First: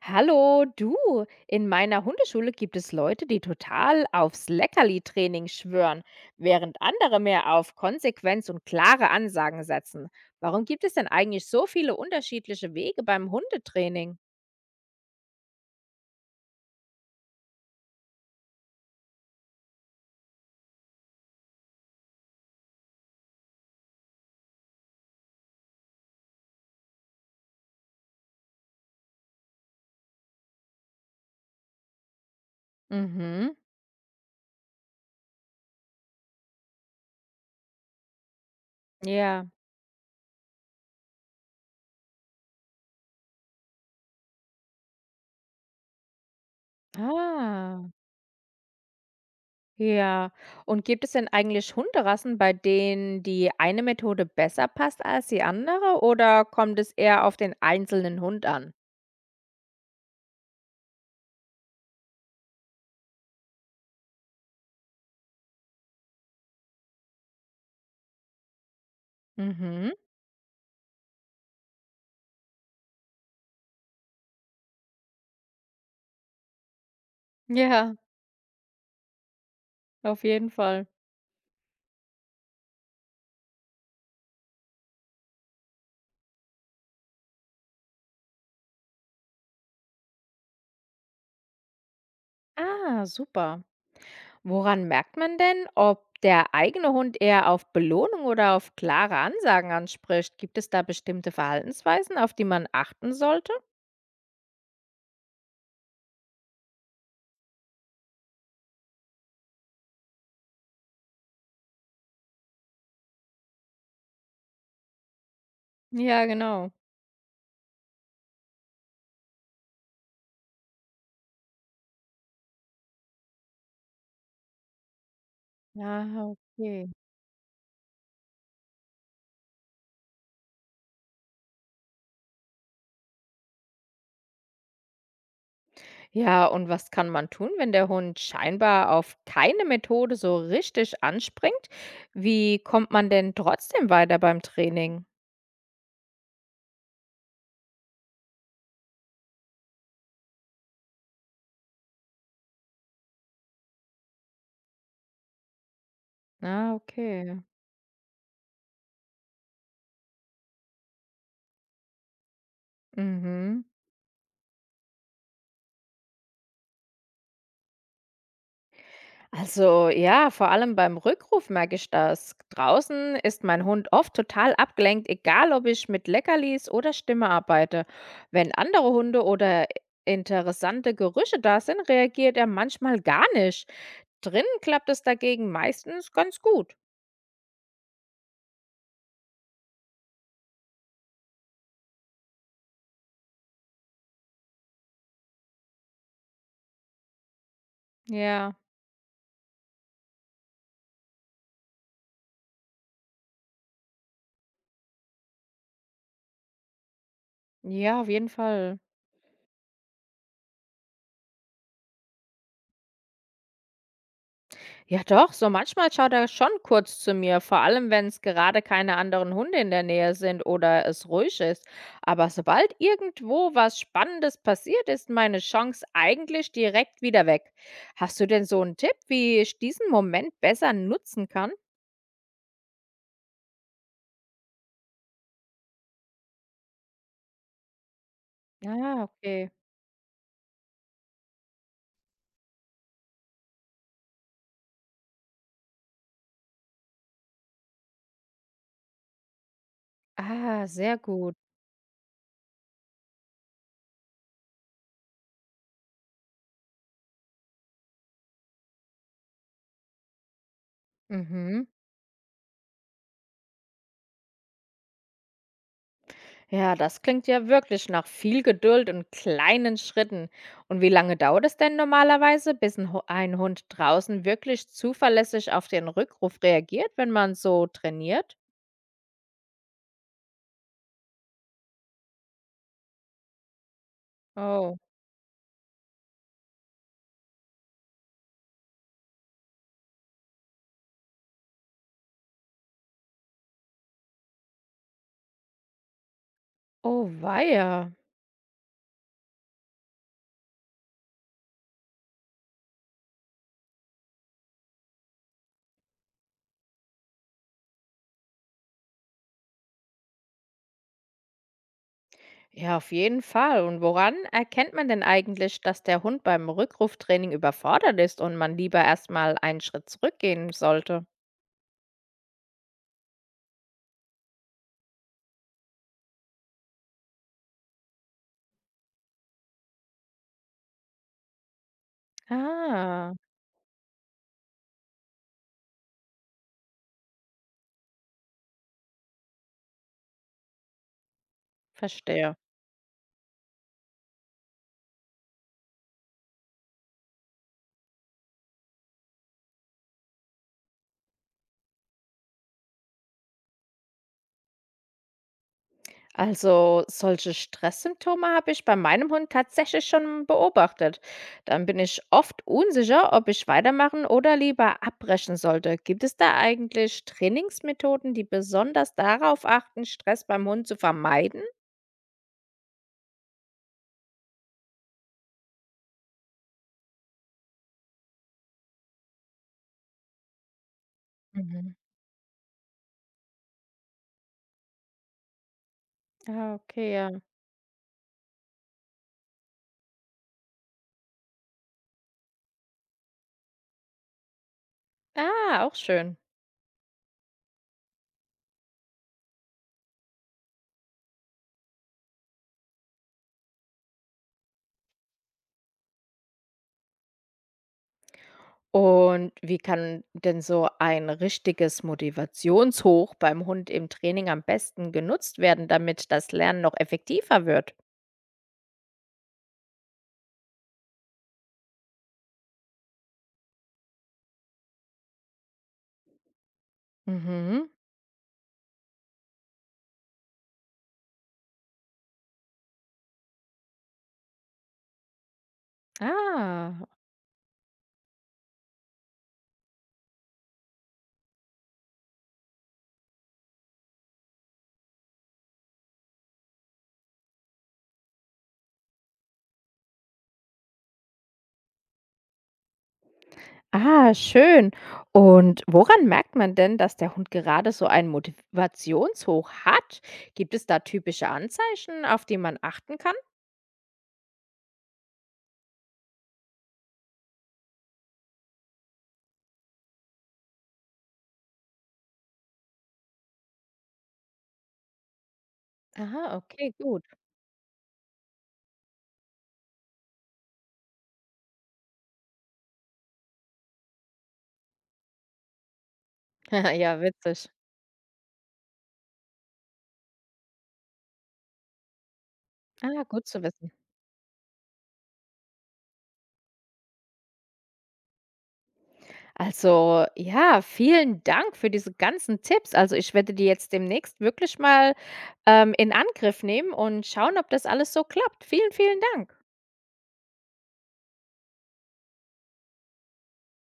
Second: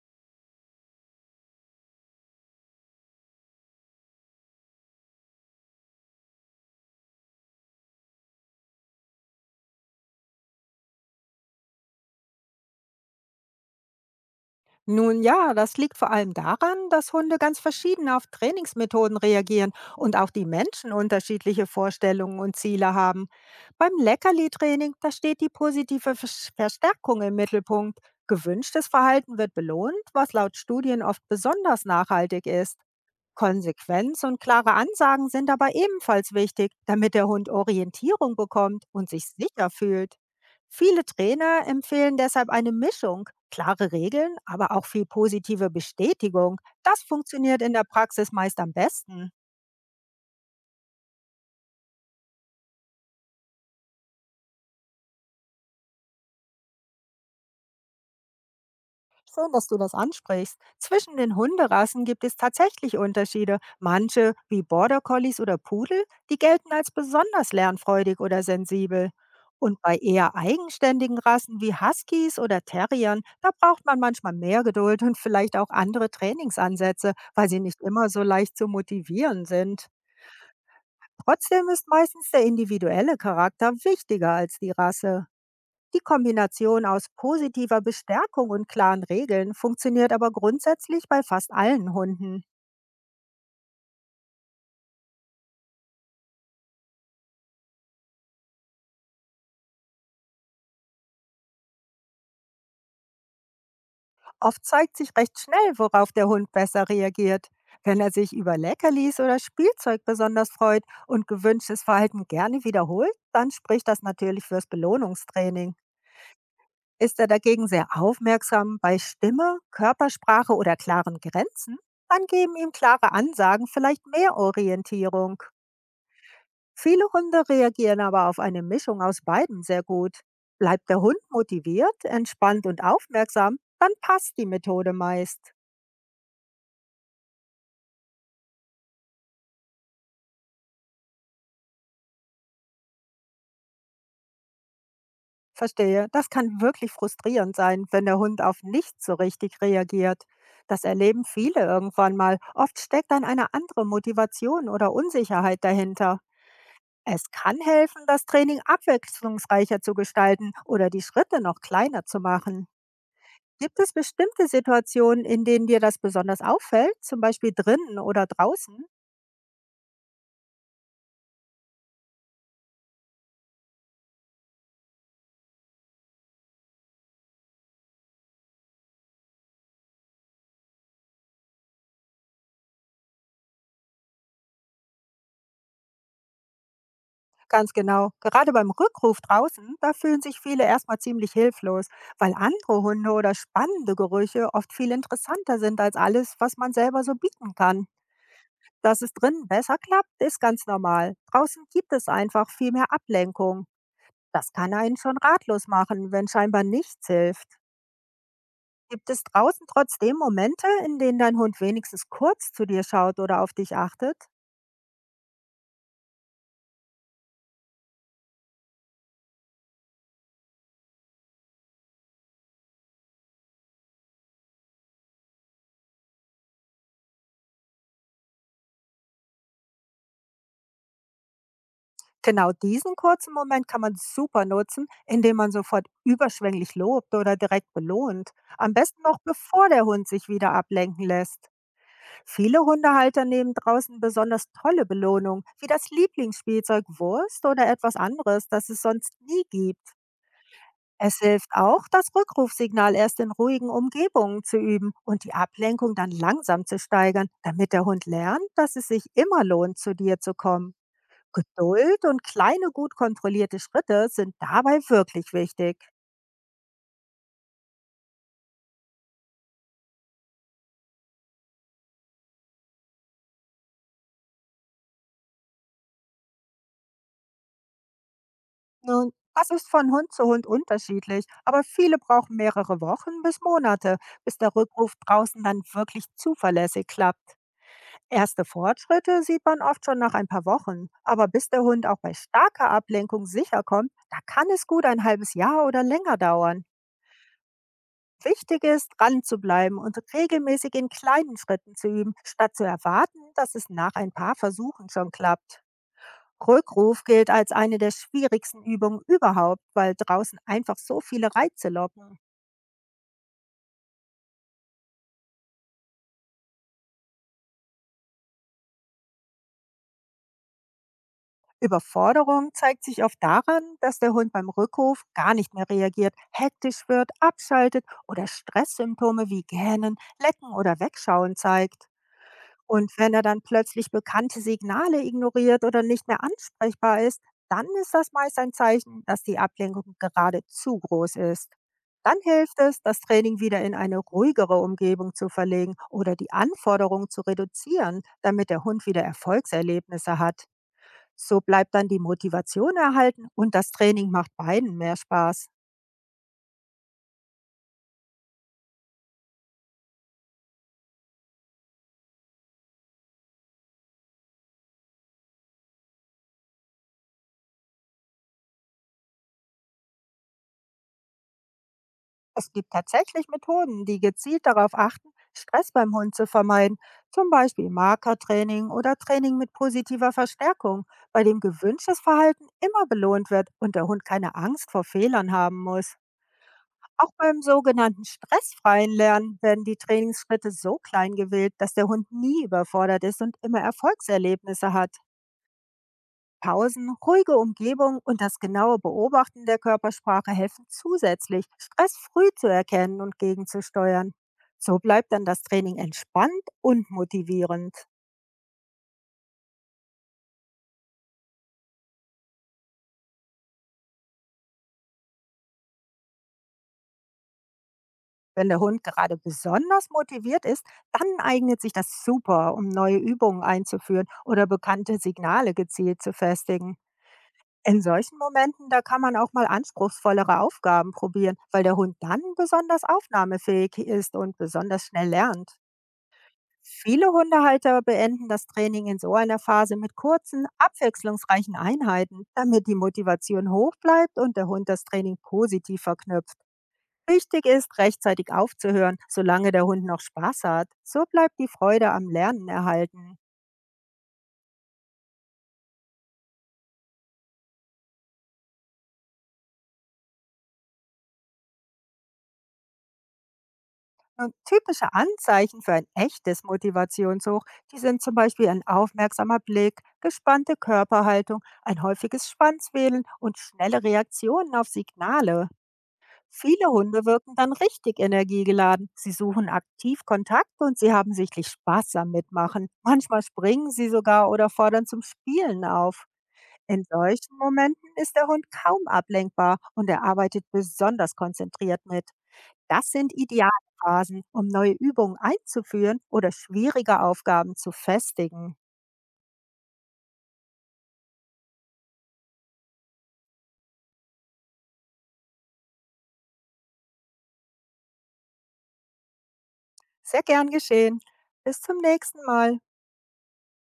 Hallo, du. In meiner Hundeschule gibt es Leute, die total aufs Leckerli-Training schwören, während andere mehr auf Konsequenz und klare Ansagen setzen. Warum gibt es denn eigentlich so viele unterschiedliche Wege beim Hundetraining? Nun ja, das liegt vor allem daran, dass Hunde ganz verschieden auf Trainingsmethoden reagieren und auch die Menschen unterschiedliche Vorstellungen und Ziele haben. Beim Leckerli-Training, da steht die positive Verstärkung im Mittelpunkt. Gewünschtes Verhalten wird belohnt, was laut Studien oft besonders nachhaltig ist. Mhm. Konsequenz und klare Ansagen sind aber ebenfalls wichtig, damit der Hund Orientierung bekommt und sich Ja. sicher fühlt. Viele Trainer empfehlen deshalb eine Mischung. Klare Regeln, aber auch viel positive Bestätigung. Das funktioniert in Ah, der Praxis meist am besten. ja. Und gibt es denn eigentlich Hunderassen, bei denen die eine Methode besser passt als die andere, oder kommt es eher auf den einzelnen Hund an? Schön, dass du das ansprichst. Zwischen den Hunderassen gibt es tatsächlich Unterschiede. Manche, wie Border Collies oder Pudel, die gelten als besonders lernfreudig oder sensibel. Und Mhm. bei eher eigenständigen Rassen wie Huskies oder Terriern, da braucht man manchmal mehr Geduld und vielleicht auch andere Trainingsansätze, weil sie nicht Ja, immer so leicht zu motivieren sind. auf jeden Fall. Trotzdem ist meistens der individuelle Charakter wichtiger als die Rasse. Die Kombination aus positiver Bestärkung und klaren Regeln funktioniert aber grundsätzlich bei fast allen Hunden. Ah, super. Woran merkt man denn, ob der eigene Hund eher auf Belohnung oder auf klare Ansagen anspricht? Gibt es da bestimmte Verhaltensweisen, auf die man achten sollte? Oft zeigt sich recht schnell, worauf der Hund besser reagiert. Wenn er sich über Leckerlis oder Spielzeug besonders freut und gewünschtes Verhalten gerne wiederholt, dann spricht das natürlich fürs Belohnungstraining. Ja, genau. Ist er dagegen sehr aufmerksam bei Stimme, Körpersprache oder klaren Grenzen, dann geben ihm klare Ansagen vielleicht mehr Orientierung. Ah, okay. Viele Hunde reagieren aber auf eine Mischung aus beiden sehr gut. Bleibt der Hund motiviert, entspannt und aufmerksam, dann passt die Methode meist. Ja, und was kann man tun, wenn der Hund scheinbar auf keine Methode so richtig anspringt? Wie kommt man denn trotzdem weiter beim Training? Verstehe, das kann wirklich frustrierend sein, wenn der Hund auf nichts so richtig reagiert. Das erleben viele irgendwann mal. Oft steckt dann eine andere Motivation oder Unsicherheit dahinter. Ah, Es okay. kann helfen, das Training abwechslungsreicher zu gestalten oder die Schritte noch kleiner zu machen. Mhm. Gibt es bestimmte Situationen, in denen dir das besonders auffällt, zum Beispiel drinnen oder draußen? Also ja, vor allem beim Rückruf merke ich das. Draußen ist mein Hund oft total abgelenkt, egal ob ich mit Leckerlis oder Stimme arbeite. Wenn andere Hunde oder interessante Gerüche da sind, reagiert er manchmal gar nicht. Drinnen klappt es dagegen meistens ganz gut. Ganz genau, gerade beim Rückruf draußen, da fühlen sich viele erstmal ziemlich hilflos, weil andere Hunde oder spannende Gerüche oft viel interessanter sind als alles, was man selber so bieten kann. Ja, Dass es drinnen besser klappt, ist ganz normal. Draußen gibt es einfach viel mehr Ablenkung. Das kann einen schon ratlos machen, wenn scheinbar nichts hilft. ja, auf jeden Fall. Gibt es draußen trotzdem Momente, in denen dein Hund wenigstens kurz zu dir schaut oder auf dich achtet? Ja doch, so manchmal schaut er schon kurz zu mir, vor allem wenn es gerade keine anderen Hunde in der Nähe sind oder es ruhig ist. Aber sobald irgendwo was Spannendes passiert, ist meine Chance eigentlich direkt wieder weg. Hast du denn so einen Tipp, wie ich diesen Moment besser nutzen kann? Genau diesen kurzen Moment kann man super nutzen, indem man sofort überschwänglich lobt oder direkt belohnt. Am besten Ah, noch okay. bevor der Hund sich wieder ablenken lässt. Viele Hundehalter nehmen draußen besonders tolle Belohnungen, wie das Lieblingsspielzeug Wurst oder etwas anderes, das es sonst nie gibt. Ah, sehr Es gut. hilft auch, das Rückrufsignal erst in ruhigen Umgebungen zu üben und die Ablenkung dann langsam zu steigern, damit der Hund lernt, dass es sich immer lohnt, zu dir zu kommen. Mhm. Geduld und kleine, gut kontrollierte Schritte sind dabei wirklich wichtig. Ja, das klingt ja wirklich nach viel Geduld und kleinen Schritten. Und wie lange dauert es denn normalerweise, bis ein Hund draußen wirklich zuverlässig auf den Rückruf reagiert, wenn man so trainiert? Nun, das ist von Hund zu Hund unterschiedlich, aber viele brauchen mehrere Wochen bis Monate, bis der Oh, Rückruf draußen dann wirklich zuverlässig klappt. Erste Fortschritte sieht man oft schon nach ein paar Wochen, aber bis der Hund auch bei starker Ablenkung sicher kommt, da kann es gut ein halbes Jahr oder länger dauern. oh weia. Wichtig ist, dran zu bleiben und regelmäßig in kleinen Schritten zu üben, statt zu erwarten, dass es nach ein paar Versuchen schon klappt. Rückruf gilt als eine der schwierigsten Übungen überhaupt, weil draußen einfach so viele Reize locken. Ja, auf jeden Fall. Und woran erkennt man denn eigentlich, dass der Hund beim Rückruftraining überfordert ist und man lieber erstmal einen Schritt zurückgehen sollte? Überforderung zeigt sich oft daran, dass der Hund beim Rückruf gar nicht mehr reagiert, hektisch wird, abschaltet oder Stresssymptome wie Gähnen, Lecken oder Wegschauen zeigt. Und Ah, wenn er dann plötzlich bekannte Signale ignoriert oder nicht mehr ansprechbar ist, dann ist das meist ein Zeichen, dass die Ablenkung gerade zu groß ist. Dann verstehe. hilft es, das Training wieder in eine ruhigere Umgebung zu verlegen oder die Anforderungen zu reduzieren, damit der Hund wieder Erfolgserlebnisse hat. So bleibt dann die Motivation erhalten und das Training macht beiden mehr Spaß. Also, solche Stresssymptome habe ich bei meinem Hund tatsächlich schon beobachtet. Dann bin ich oft unsicher, ob ich weitermachen oder lieber abbrechen sollte. Gibt es da eigentlich Trainingsmethoden, die besonders darauf achten, Stress beim Hund zu vermeiden? Es gibt tatsächlich Methoden, die gezielt darauf achten, Stress beim Hund zu vermeiden, zum Beispiel Markertraining oder Training mit positiver Verstärkung, bei dem Mhm. gewünschtes Verhalten immer belohnt wird und der Hund keine Angst vor Fehlern haben muss. Ah, okay, Auch ja. beim sogenannten stressfreien Lernen werden die Trainingsschritte so klein gewählt, dass der Hund nie überfordert ist und immer Erfolgserlebnisse hat. Ah, auch schön. Pausen, ruhige Umgebung und das genaue Beobachten der Körpersprache helfen zusätzlich, Stress früh zu erkennen und gegenzusteuern. So bleibt dann das Training entspannt und motivierend. Und wie kann denn so ein richtiges Motivationshoch beim Hund im Training am besten genutzt werden, damit das Lernen noch effektiver wird? Wenn der Hund gerade besonders motiviert ist, dann eignet sich das super, um neue Übungen einzuführen oder bekannte Signale gezielt zu festigen. Mhm. In solchen Momenten, da kann man auch mal anspruchsvollere Aufgaben probieren, weil der Hund dann besonders aufnahmefähig ist und besonders schnell lernt. Ah. Viele Hundehalter beenden das Training in so einer Phase mit kurzen, abwechslungsreichen Einheiten, damit die Motivation hoch bleibt und der Hund das Training positiv verknüpft. Wichtig ist, rechtzeitig aufzuhören, solange der Hund noch Spaß hat. So bleibt die Freude am Lernen erhalten. Ah, schön. Und woran merkt man denn, dass der Hund gerade so einen Motivationshoch hat? Gibt es da typische Anzeichen, auf die man achten kann? Und typische Anzeichen für ein echtes Motivationshoch, die sind zum Beispiel ein aufmerksamer Blick, gespannte Körperhaltung, ein häufiges Schwanzwählen und schnelle Reaktionen auf Signale. Aha, Viele okay, gut. Hunde wirken dann richtig energiegeladen. Sie suchen aktiv Kontakt und sie haben sichtlich Spaß am Mitmachen. Manchmal springen sie sogar oder fordern zum Spielen auf. In Ja, solchen witzig. Momenten ist der Hund kaum ablenkbar und er arbeitet besonders konzentriert mit. Das Ah, sind gut zu ideale wissen. Phasen, um neue Übungen einzuführen oder schwierige Aufgaben zu festigen. Also, ja, vielen Dank für diese ganzen Tipps. Also, ich werde die jetzt demnächst wirklich mal in Angriff nehmen und schauen, ob das alles so klappt. Vielen, vielen Dank. Sehr gern geschehen. Bis zum nächsten Mal.